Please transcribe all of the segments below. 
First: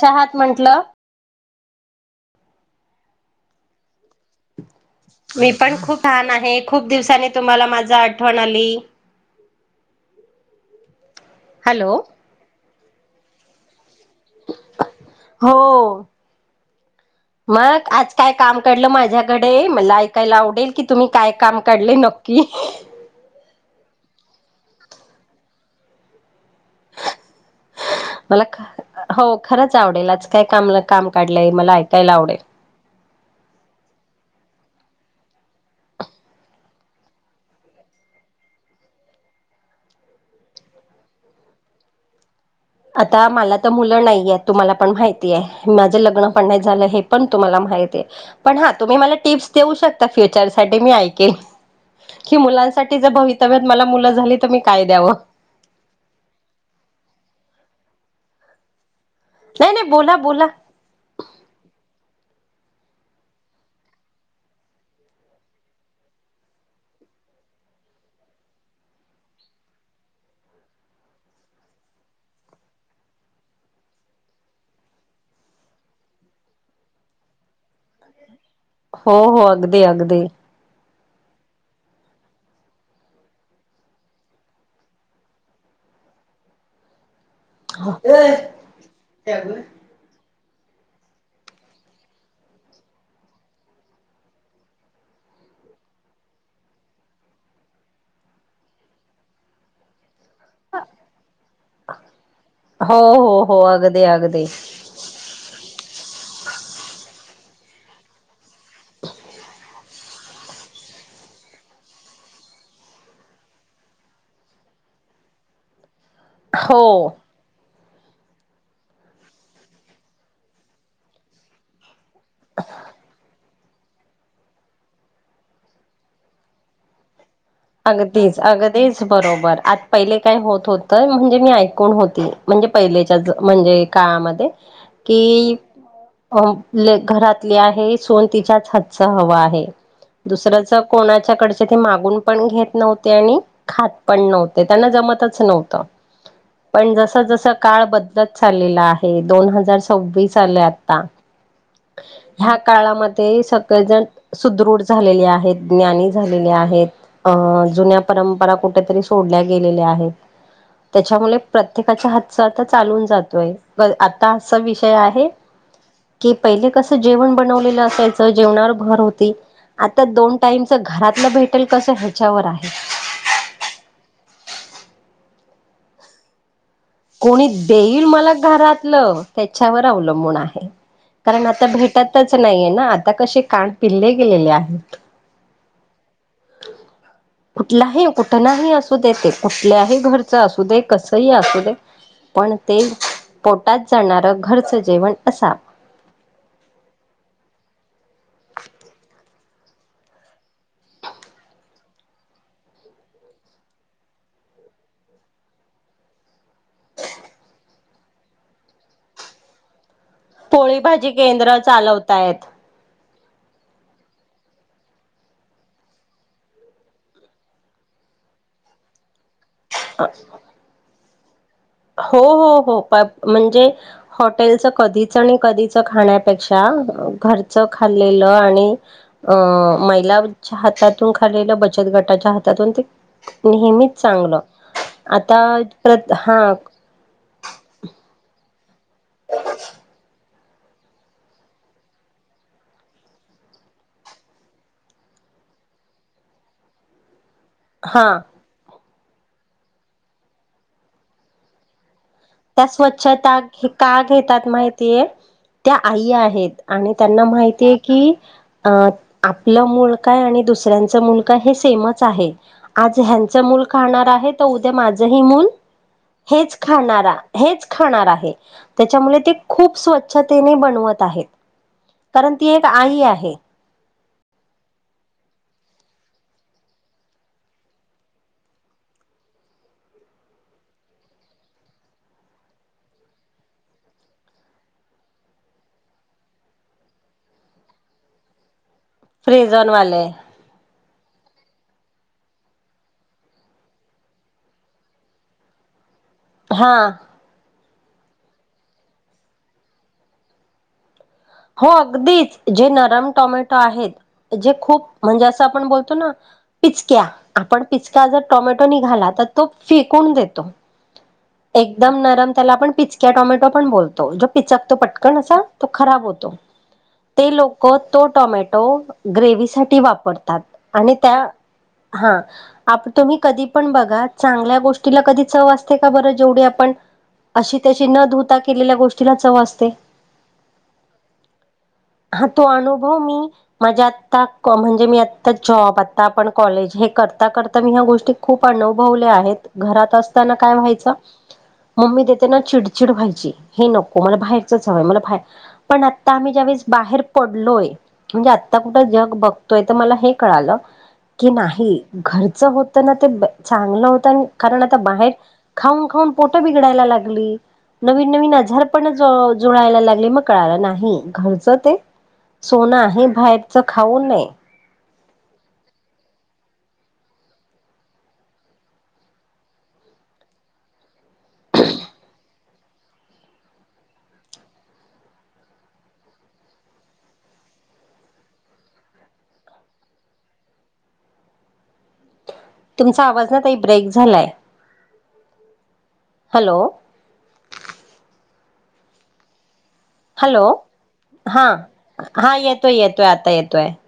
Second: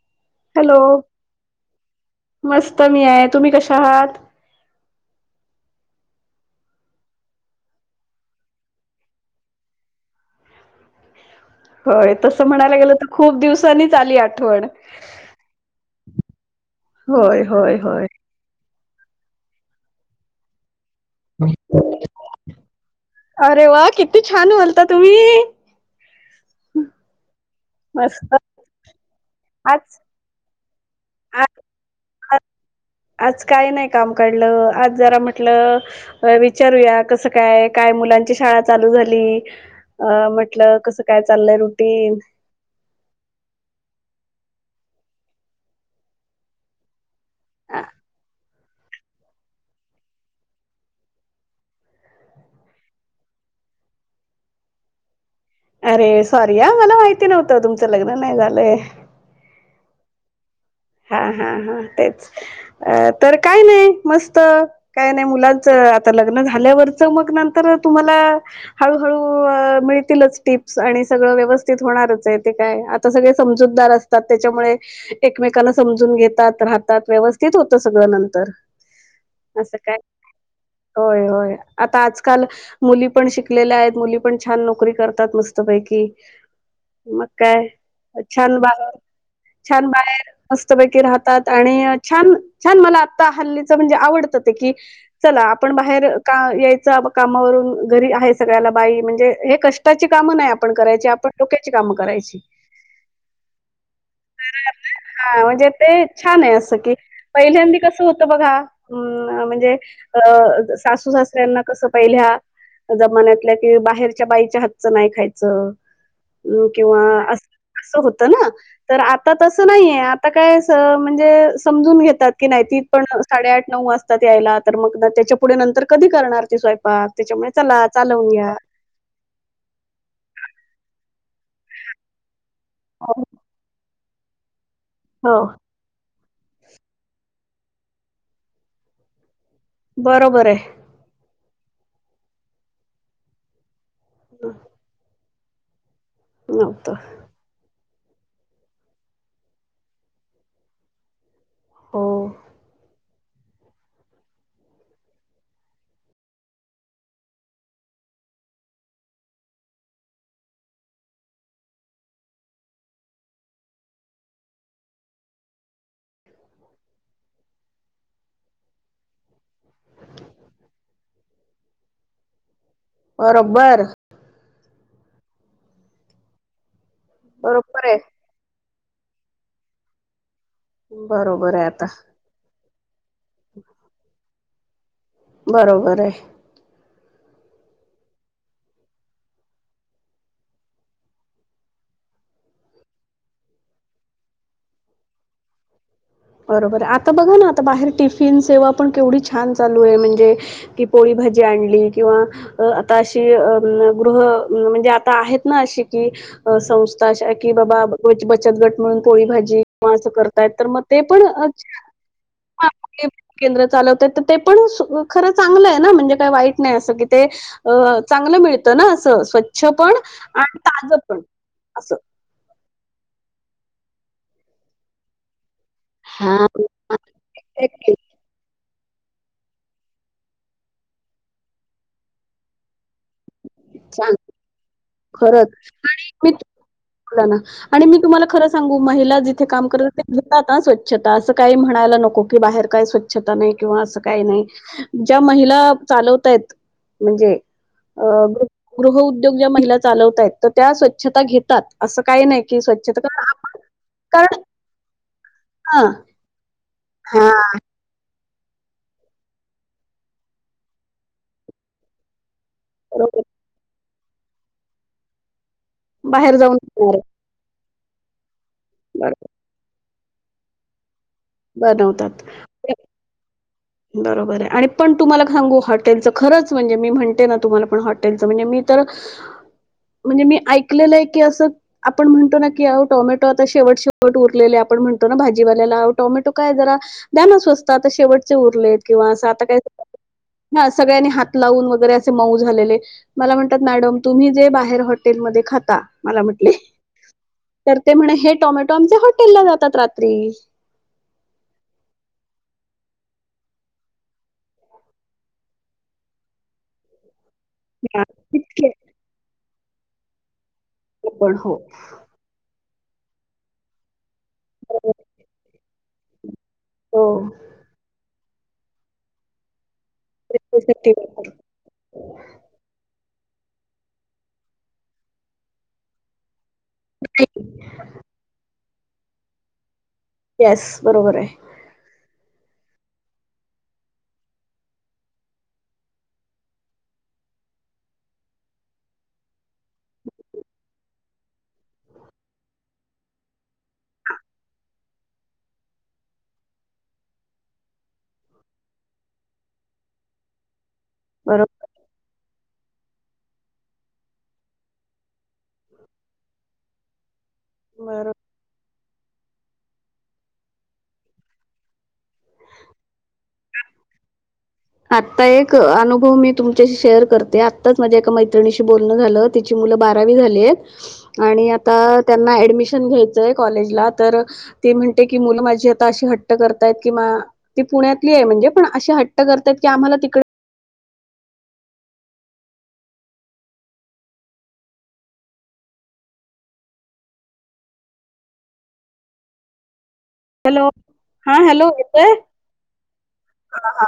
चहात हॅलो म्हंटलं. मस्त मी आहे तुम्ही कशा आहात. मी पण खूप छान आहे खूप दिवसाांनी तुम्हाला माझ आठवण आली. हॅलो होय तसं म्हणायला गेलं तर खूप दिवसांनीच. आली आठवण. हो होय होय मग होय आज काय काम कलं माझ? माझ्याकडे मला ऐकायला आवडेल की तुम्ही काय काम काढले नक्की. अरे वा किती छान बोलता तुम्ही. मस्त मला हो खरंच आज आवडेल आच काय काम काम आ- काढलंय मला ऐकायला आवडेल. आज काय नाही काम काढलं आज जरा म्हटलं विचारूया कसं काय काय. मुलांची शाळा चालू झाली अ म्हटलं कसं काय चाललय रुटीन आता मला तर मुलं नाहीय तुम्हाला पण माहिती आहे माझं लग्न पण नाही झालं हे ण तुला मा पण हा तुम्ही म टप् देऊ शकता फ्युचर सा मी ऐकल की मुलांसाठी जर भवितव्य मला मुलं झाली तर मी काय द्यावं अरे सॉरीया मला माहिती नव्हतं तुमच लग्न नाही झालंय नाही नाही बोला बोला हा हा हा तेच तर काय नाही मस्त काय नाही मुलांच आता लग्न झाल्यावरच मग नंतर तुम्हाला हळू हळू मिळतीलच टिप्स आणि सगळ व्यवस्थित होणारच आहे ते काय आता सगळे समजूतदार असतात त्याच्यामुळे एकमेक समून घेतात रा व ते होत सगळं नंतर हो हो असं अगदी काय अगदी होय होय आता आजकाल मुली पण शिकलेल्या आहेत मुली पण छान नोकरी करतात मस्तपैकी मग काय छान बाहेर छान बाहेर मस्तपैकी राहतात आणि छान छान मला आता हल्लीच म्हणजे आवडतं ते की चला आपण बाहेर का यायच कामावरून घरी आहे सगळ्याला बाई म्हणजे हे कष्टाची काम नाही आपण करायची आपण डोक्याची कामं करायची हो हो हो अगदी अगदी हा म्हणजे ते छान आहे असं की पहिल्यांदी कसं होत बघा अ म्हणजे अ सासू सासऱ्यांना कसं पाहिल्या जमान्यातल्या कि बाहेरच्या बाईच्या हातचं नाही खायचं अम् हो किंवा अस अस होत ना तर आता तसं नाहीे आता काय म्हणजे समजून घेतात की नाहीती पण साडेआठ नऊ वाजतात यायला तर मग त्याच्या पुढे नंतर कधी करणार ते स्वयंपाक त्याच्यामुळे चला चालवून अगदीच घ्या अगदीच बरोबर आता पहिले काय होत होतं म्हणजे मी ऐकून होती म्हणजे हो पहिलेच्याच म्हणजे काळामध्ये कि हो. अ घरातले आहे सोन तिच्याच हातचं हवा आहे बरोबर आहे दुसर कोणाच्या कडचे ते मागून पण घेत नव्हते आणि खात पण नव्हते त्यांना जमतच नव्हत नव्हतं पण जस जस काळ चाललेला आहे दोन हजार सव्वीस आले आता हो ह्या काळामध्ये ते सगळेजण सुदृढ झालेले आहेत ज्ञानी झालेले आहेत अ जुन्या परंपरा कुठेतरी सोडल्या गेलेल्या आहेत त्याच्यामुळे प्रत्येकाच्या हातच आता चालून जातोय आता असा विषय आहे कि पहिले कसं जेवण बनवलेलं असायचं जेवणावर भर होती आता दोन टाईमच घरातलं भेटेल कसं ह्याच्यावर आहे बरोबर कोणी बरोबर आहे देईल मला घरातलं त्याच्यावर अवलंबून आहे कारण बरोबर आहे आता भेटतच नाहीये ना आता कसे कान पिल्ले गेलेले आहेत बरोबर आहे [inaudible] कुठलाही कुठ नाही असू दे ते कुठल्याही घरचं असू दे कसंही असू दे पण ते पोटात जाणारं घरचं जेवण असा बरोबर आहे आता बघा ना आता बाहेर टिफिन सेवा पण केवढी छान चालू आहे म्हणजे की पोळी भजी आणली किंवा आता अशी अ गृह म्हणजे आता आहेत ना अशी की संस्था अशा आहे की बाबा बचत गट म्हणून पोळी भाजी किंवा अस करतायत तर पोळी मग ते भाजी पण केंद्र चालवतायत. केंद्र चालवत ते पण खरं चांगलं आहे ना म्हणजे काही वाईट नाही असं की ते चांगलं मिळतं ना असं स्वच्छ पण आणि ताज पण असं. हो हो हो म्हणजे हॉटेलच कधीच आणि कधीच हां. खाण्यापेक्षा घरचं खाल्लेलं आणि अं महिलाच्या हातातून खाल्लेलं बचत गटाच्या हातातून ते नेहमीच छान चांगलं आता हा बला ना आणि मी तुम्हाला खरं सांगू महिला जिथे काम करत स्वच्छता अस काही म्हणायला नको की बाहेर काही स्वच्छता नाही किंवा असं काही नाही ज महिला चालवतायत म्हणजे हा गृह उद्योग ज्या महिला चालवत आहेत तर त्या स्वच्छता घेतात असं काही नाही की त्या कारण स्वच्छता आपण हे का कारण घेतात माहितीय त्या हा आई आहेत आणि त्यांना हा माहितीय की अ आपलं मूल काय आणि दुसऱ्यांचं मूल काय हे सेमच आहे आज बरोबर ह्यांच मूल खाणारं आहे, तर उद्या माझही मूल बाहेर हेच जाऊन बरोबर खाणारा हेच खाणार आहे. त्याच्यामुळे, ते खूप स्वचछतेने बनवत आहे. बनवतात. कारण ती एक आई बरोबर आहे. आणि पण तुम्हाला सांगू, हॉटेलचं खरच म्हणजे मी म्हणते ना, तुम्हाला पण हॉटेलचं म्हणजे मी तर खरच? म्हणजे मी ऐकलेलं आहे की, असं आपण म्हणतो ना की, टोमॅटो आता शेवट-शेवट उरलेले आपण, म्हणतो ना - भाजीवाल्याला, आहो टोमॅटो काय जरा, द्या ना स्वस्तात आता शेवट किती उरलेत, किंवा असा आता काय? फ्रेझनवाले ह.. सगळ्यांनी हात लावून, वगैरे असे मऊ झालेले, मला म्हणतात - मॅडम तुम्ही जे बाहेर हॉटेलमध्ये खाता मला म्हटले. हा तर ते म्हणे, हे टोमॅटो आमच्या हॉटेल ला जातात रात्री. हो अगदीच, जे नरम टोमॅटो आहेत. जे खूप म्हणजे, असं आपण बोलतो ना - पिचक्या. पण हां, पिचका जर टोमॅटो इतके निघाला, तर तो फेकून देतो. पण हो एकदम नरम, त्याला आपण पिचक्या-टोमॅटो पण बोलतो. पिचकतो पटकन असा, तो खराब होतो. हो ते लोकं तो टोमॅटो ग्रेव्ही साठी वापतात, आणि त्या ह तुम्ही, कधी पण बघा, चांगल्या गोष्टीला कधी चव असते का? बरं जेवढी पण, अशी-तशी न धुता केलेल्या गोष्टीला चव असते. येस, बरोबर आहे. हा तो अनुभव मी माझ्या आता, म्हणजे मी आता जॉब, आता आपण कॉलेज हे करता-करता मी ह्या गोष्टी खूप अनुभवल्या आहेत. घरात असताना काय व्हायचं मम्मी देताना चिडचिड व्हायची, हे नको मला, बाहेरचच हवंय, मला बा पण आता आम्ही ज्यावेळेस बाहेर पडलोय, म्हणजे आता कुठं जग बघतोय, तर मला हे कळालं की बरोबर नाही, घरचं होतं ना ते चांगलं होतं, आणि कारण आता बाहेर खाऊन-खाऊन पोटं बिघडायला लागली. बर नवीन-नवीन आजारपणं जडायला लागले, मग कळाला नाही. घरचं ते सोनं आहे, बाहेरच खाऊन नये. आता एक अनुभव मी तुमच्याशी शेअर करते. आत्ताच माझ्या एका मैत्रिणीशी बोलणं झालं, तिची मुलं बारावी झालीय, आणि आता त्यांना ऍडमिशन घ्यायचंय कॉलेज ला तर - म्हणते की, मुलं माझी आता अशी हट्ट करतात कि, ती पुण्यातली आहे. म्हणजे पण मग अशी हट्ट करतात की आम्हाला तिकडे तुमचा आवाज ना? ताई ब्रेक झालाय. हॅलो.... हॅलो, हा. हॅलो येतोय हा.. येतोय-येतोय, आता येतोय. हा हा.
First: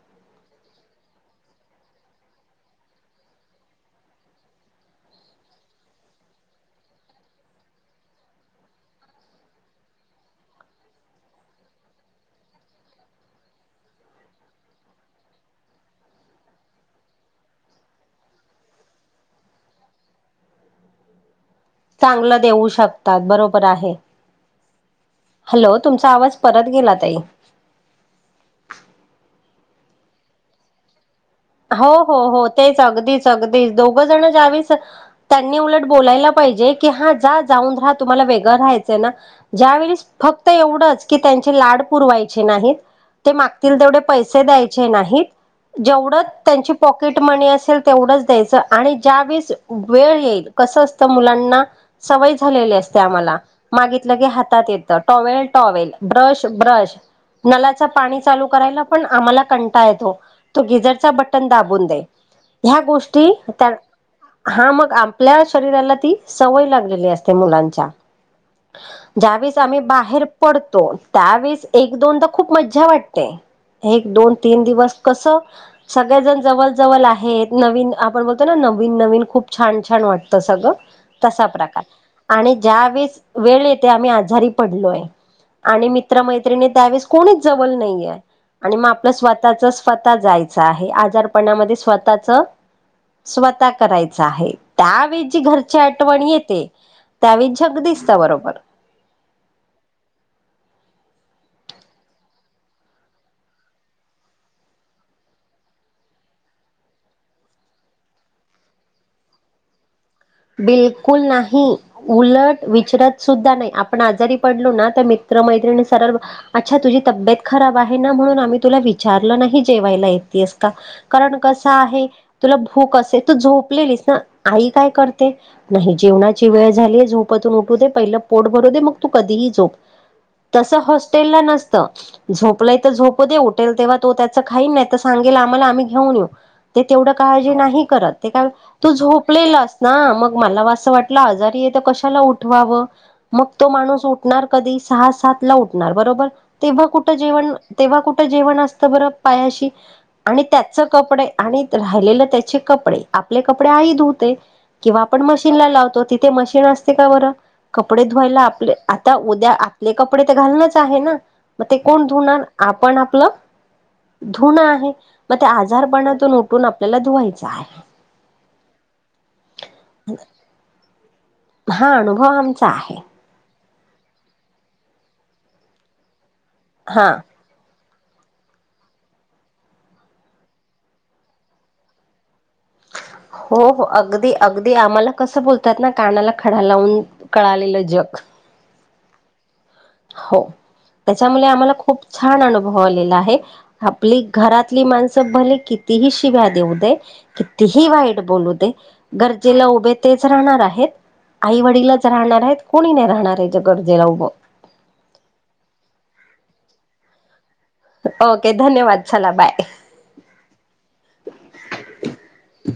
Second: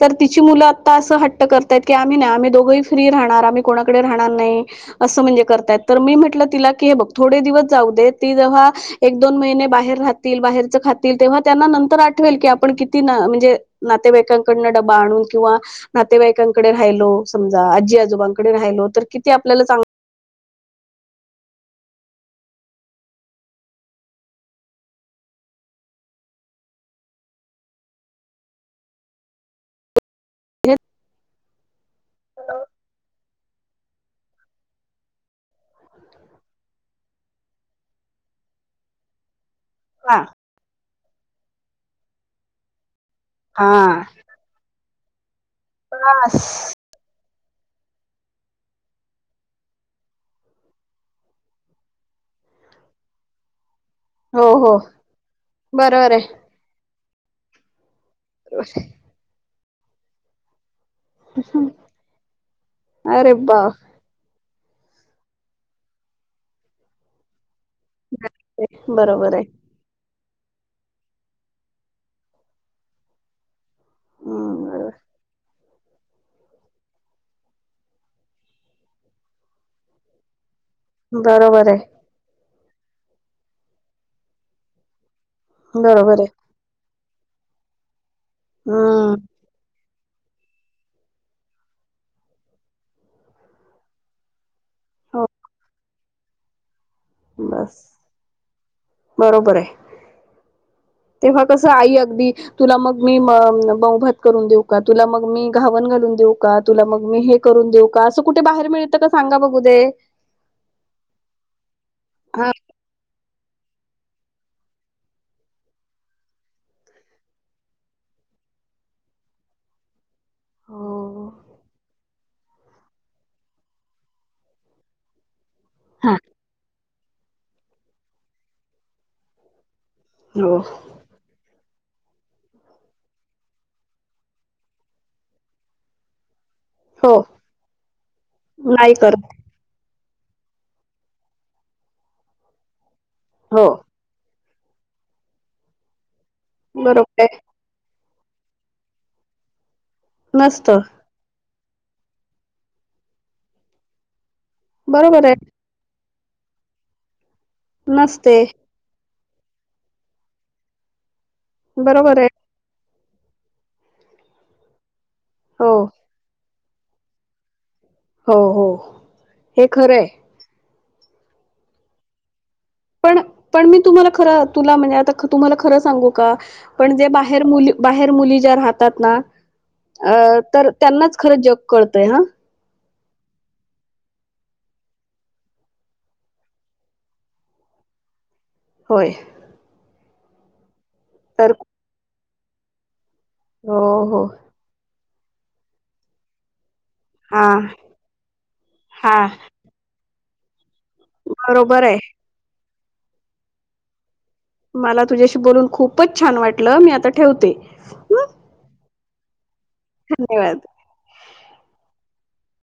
तर तिची मुलं आत्ता असं हट्ट करतायत की आम्ही नाही, आम्ही दोघंही फ्री राहणार, आम्ही कोणाकडे राहणार नाही. असं म्हणजे करतायत. तर मी म्हटलं तिला की, हे बघ थोडे दिवस जाऊ दे ती जेव्हा एक-दोन महिने बाहेर राहतील, बाहेरच खातील. तेव्हा त्यांना नंतर आठवेल की, आपण किती म्हणजे नातेवाईकांकडनं डबा आणून, किंवा नातेवाईकांकडे राहिलो समजा आजी आजोबांकडे राहिलो तर किती आपल्याला चांग चांगलं देऊ शकतात. बरोबर आहे. हॅलो, तुमचा आवाज परत गेला ताई. [unintelligible] येतं हो हो हो तेच अगदीच अगदीच दोघंजण ज्यावेळीस त्यांनी उलट बोलायला पाहिजे की हा जा जाऊन राहा तुम्हाला वेगळं रहायचंय ना ज्यावेळीस हा फक्त एवढंच की त्यांचे लाड पुरवायचे नाहीत. ते हा मागतील तेवढे पैसे द्यायचे नाहीत जेवढं त्यांची पॉकेट म्हणे असेल तेवढंच द्यायचं आणि ज्या वेळेस वेळ येईल कसं असतं मुलांना स सवय झालेली असते आम्हाला. मागितलं की हो हातात हो येत टॉवेल टॉवेल बरोबर आहे. ब्रश ब्रश नलाच नळाला पाणी चालू करायचा पण आम्हाला कंटाळा येतो तो गिझरचा दाबून दे ह्या गोष्टी अरे त्या बापरे हा मग आपल्या शरीराला ती सवय लागलेली असते मुलां च्या बरोबर आहे ज्यावेळेस आम्ही बाहेर पडतो त्यावेेळेस एक दोनदा खूप मज्जा वाटते. एक दोन तीन हम्म दिवस कसं सगळेजण जवळ जवळ आहेत नवीन आपण बोलतो ना नवीन नवीन खूप छान छान वाटतं सगळं तसा बरोबर आहे. प्रकार आणि ज्या वेस वेळ येते आम्ही आजारी पडलोय आणि बरोबर आहे मित्रमैत्रिणी त्यावेळेस कोणीच जवळ नाहीये आणि मग आपलं हम्म स्वतःच स्वतः जायचं आहे आजारपणामध्ये स्वतःच स्वतः करायचं आहे. त्यावेळी हो जी घरची आठवण येते त्यावेस जग बस दिसत बरोबर बरोबर आहे. तेव्हा कसं आई अगदी तुला मग मी माऊ भात करून देऊ का तुला मग मी घावन घालून देऊ का तुला मग मी हे करून देऊ का असं कुठे बाहेर मिळत का सांगा बघू ते बिलकुल नाही हा उलट विचरत सुद्धा नाही आपण आजारी पडलो ना त्या मित्र मैत्रिणी सर अच्छा तुझी तब्येतत खराब आहे ना म्हणून आम्ही तुला विचारलं नाही जेवायला ये तेस का हो कारण कसे आहे तुला भूक तू झोपलेलीस आई काय करते नाही हा जेवणाची वेळ झाली झोपातून उठू दे पहिलं पोट भरू दे मग तू कधीही झोप हो तसे हॉस्टेलला नस त झोपलाय तर झोप दे टेल तेव्हा तो त्याच खाईन नाही तर सांगेल आम्हाला आम्ही घेऊन येऊ ते तेवढं हो काळजी नाही करत ते का तू नाही करत झोपलेलं अस ना मग मला असं वाटलं आजारी य तर कशाला उठवावं मग हो तो माणूस उठणार कधी सहा सातला उठणार बरोबर तेव्हा कुठे बरोबर आहे जेवण जेवण असत बरं पायाशी आणि नसत त्याचे कपडे आणि राहिले त्याचे कपडे आपले कपडे आई धुते किंवा आपण बरोबर आहे मशीनला लावतो तिथे ते मशीन असते का बर कपडे नसते धुयला आपले आता उद्या आपले कपडे घालणच आहे ना मग ते कोण बरोबर आहे धुणार आपण आप आपलं धुण आहे मग ते हो आजारपणातून उठून आपल्याला धुवायचं आहे. हो हो हे खरं आहे. हा अनुभव आमचा आहे. पण पण मी तुम्हाला खर तुला म्हणजे आता तुम्हाला खरं सांगू का पण जे हा बाहेर मुली बाहेर मुली ज्या राहतात ना अ तर त्यांनाच खरं जग कळतय हा. [unintelligible] हो हो अगदी अगदी आम्हाला कसं बोलतात ना कानाला खडा लावून कळालेलं जग होय. हो त्याच्यामुळे तर आम्हाला खूप छान अनुभव आलेला आहे. हो आपली हो घरातली माणसं भले कितीही शिव्या देऊ दे हा कितीही वाईट बोलू दे हा गरजेला उभे तेच राहणार आहेत आई बरोबर आहे वडीलच राहणार आहेत कोणी नाही राहणार आहेच्या गरजेला उभे. मला तुझ्याशी बोलून खूपच छान वाटलं मी आता ठेवते. हं, ओके धन्यवाद चला बाय धन्यवाद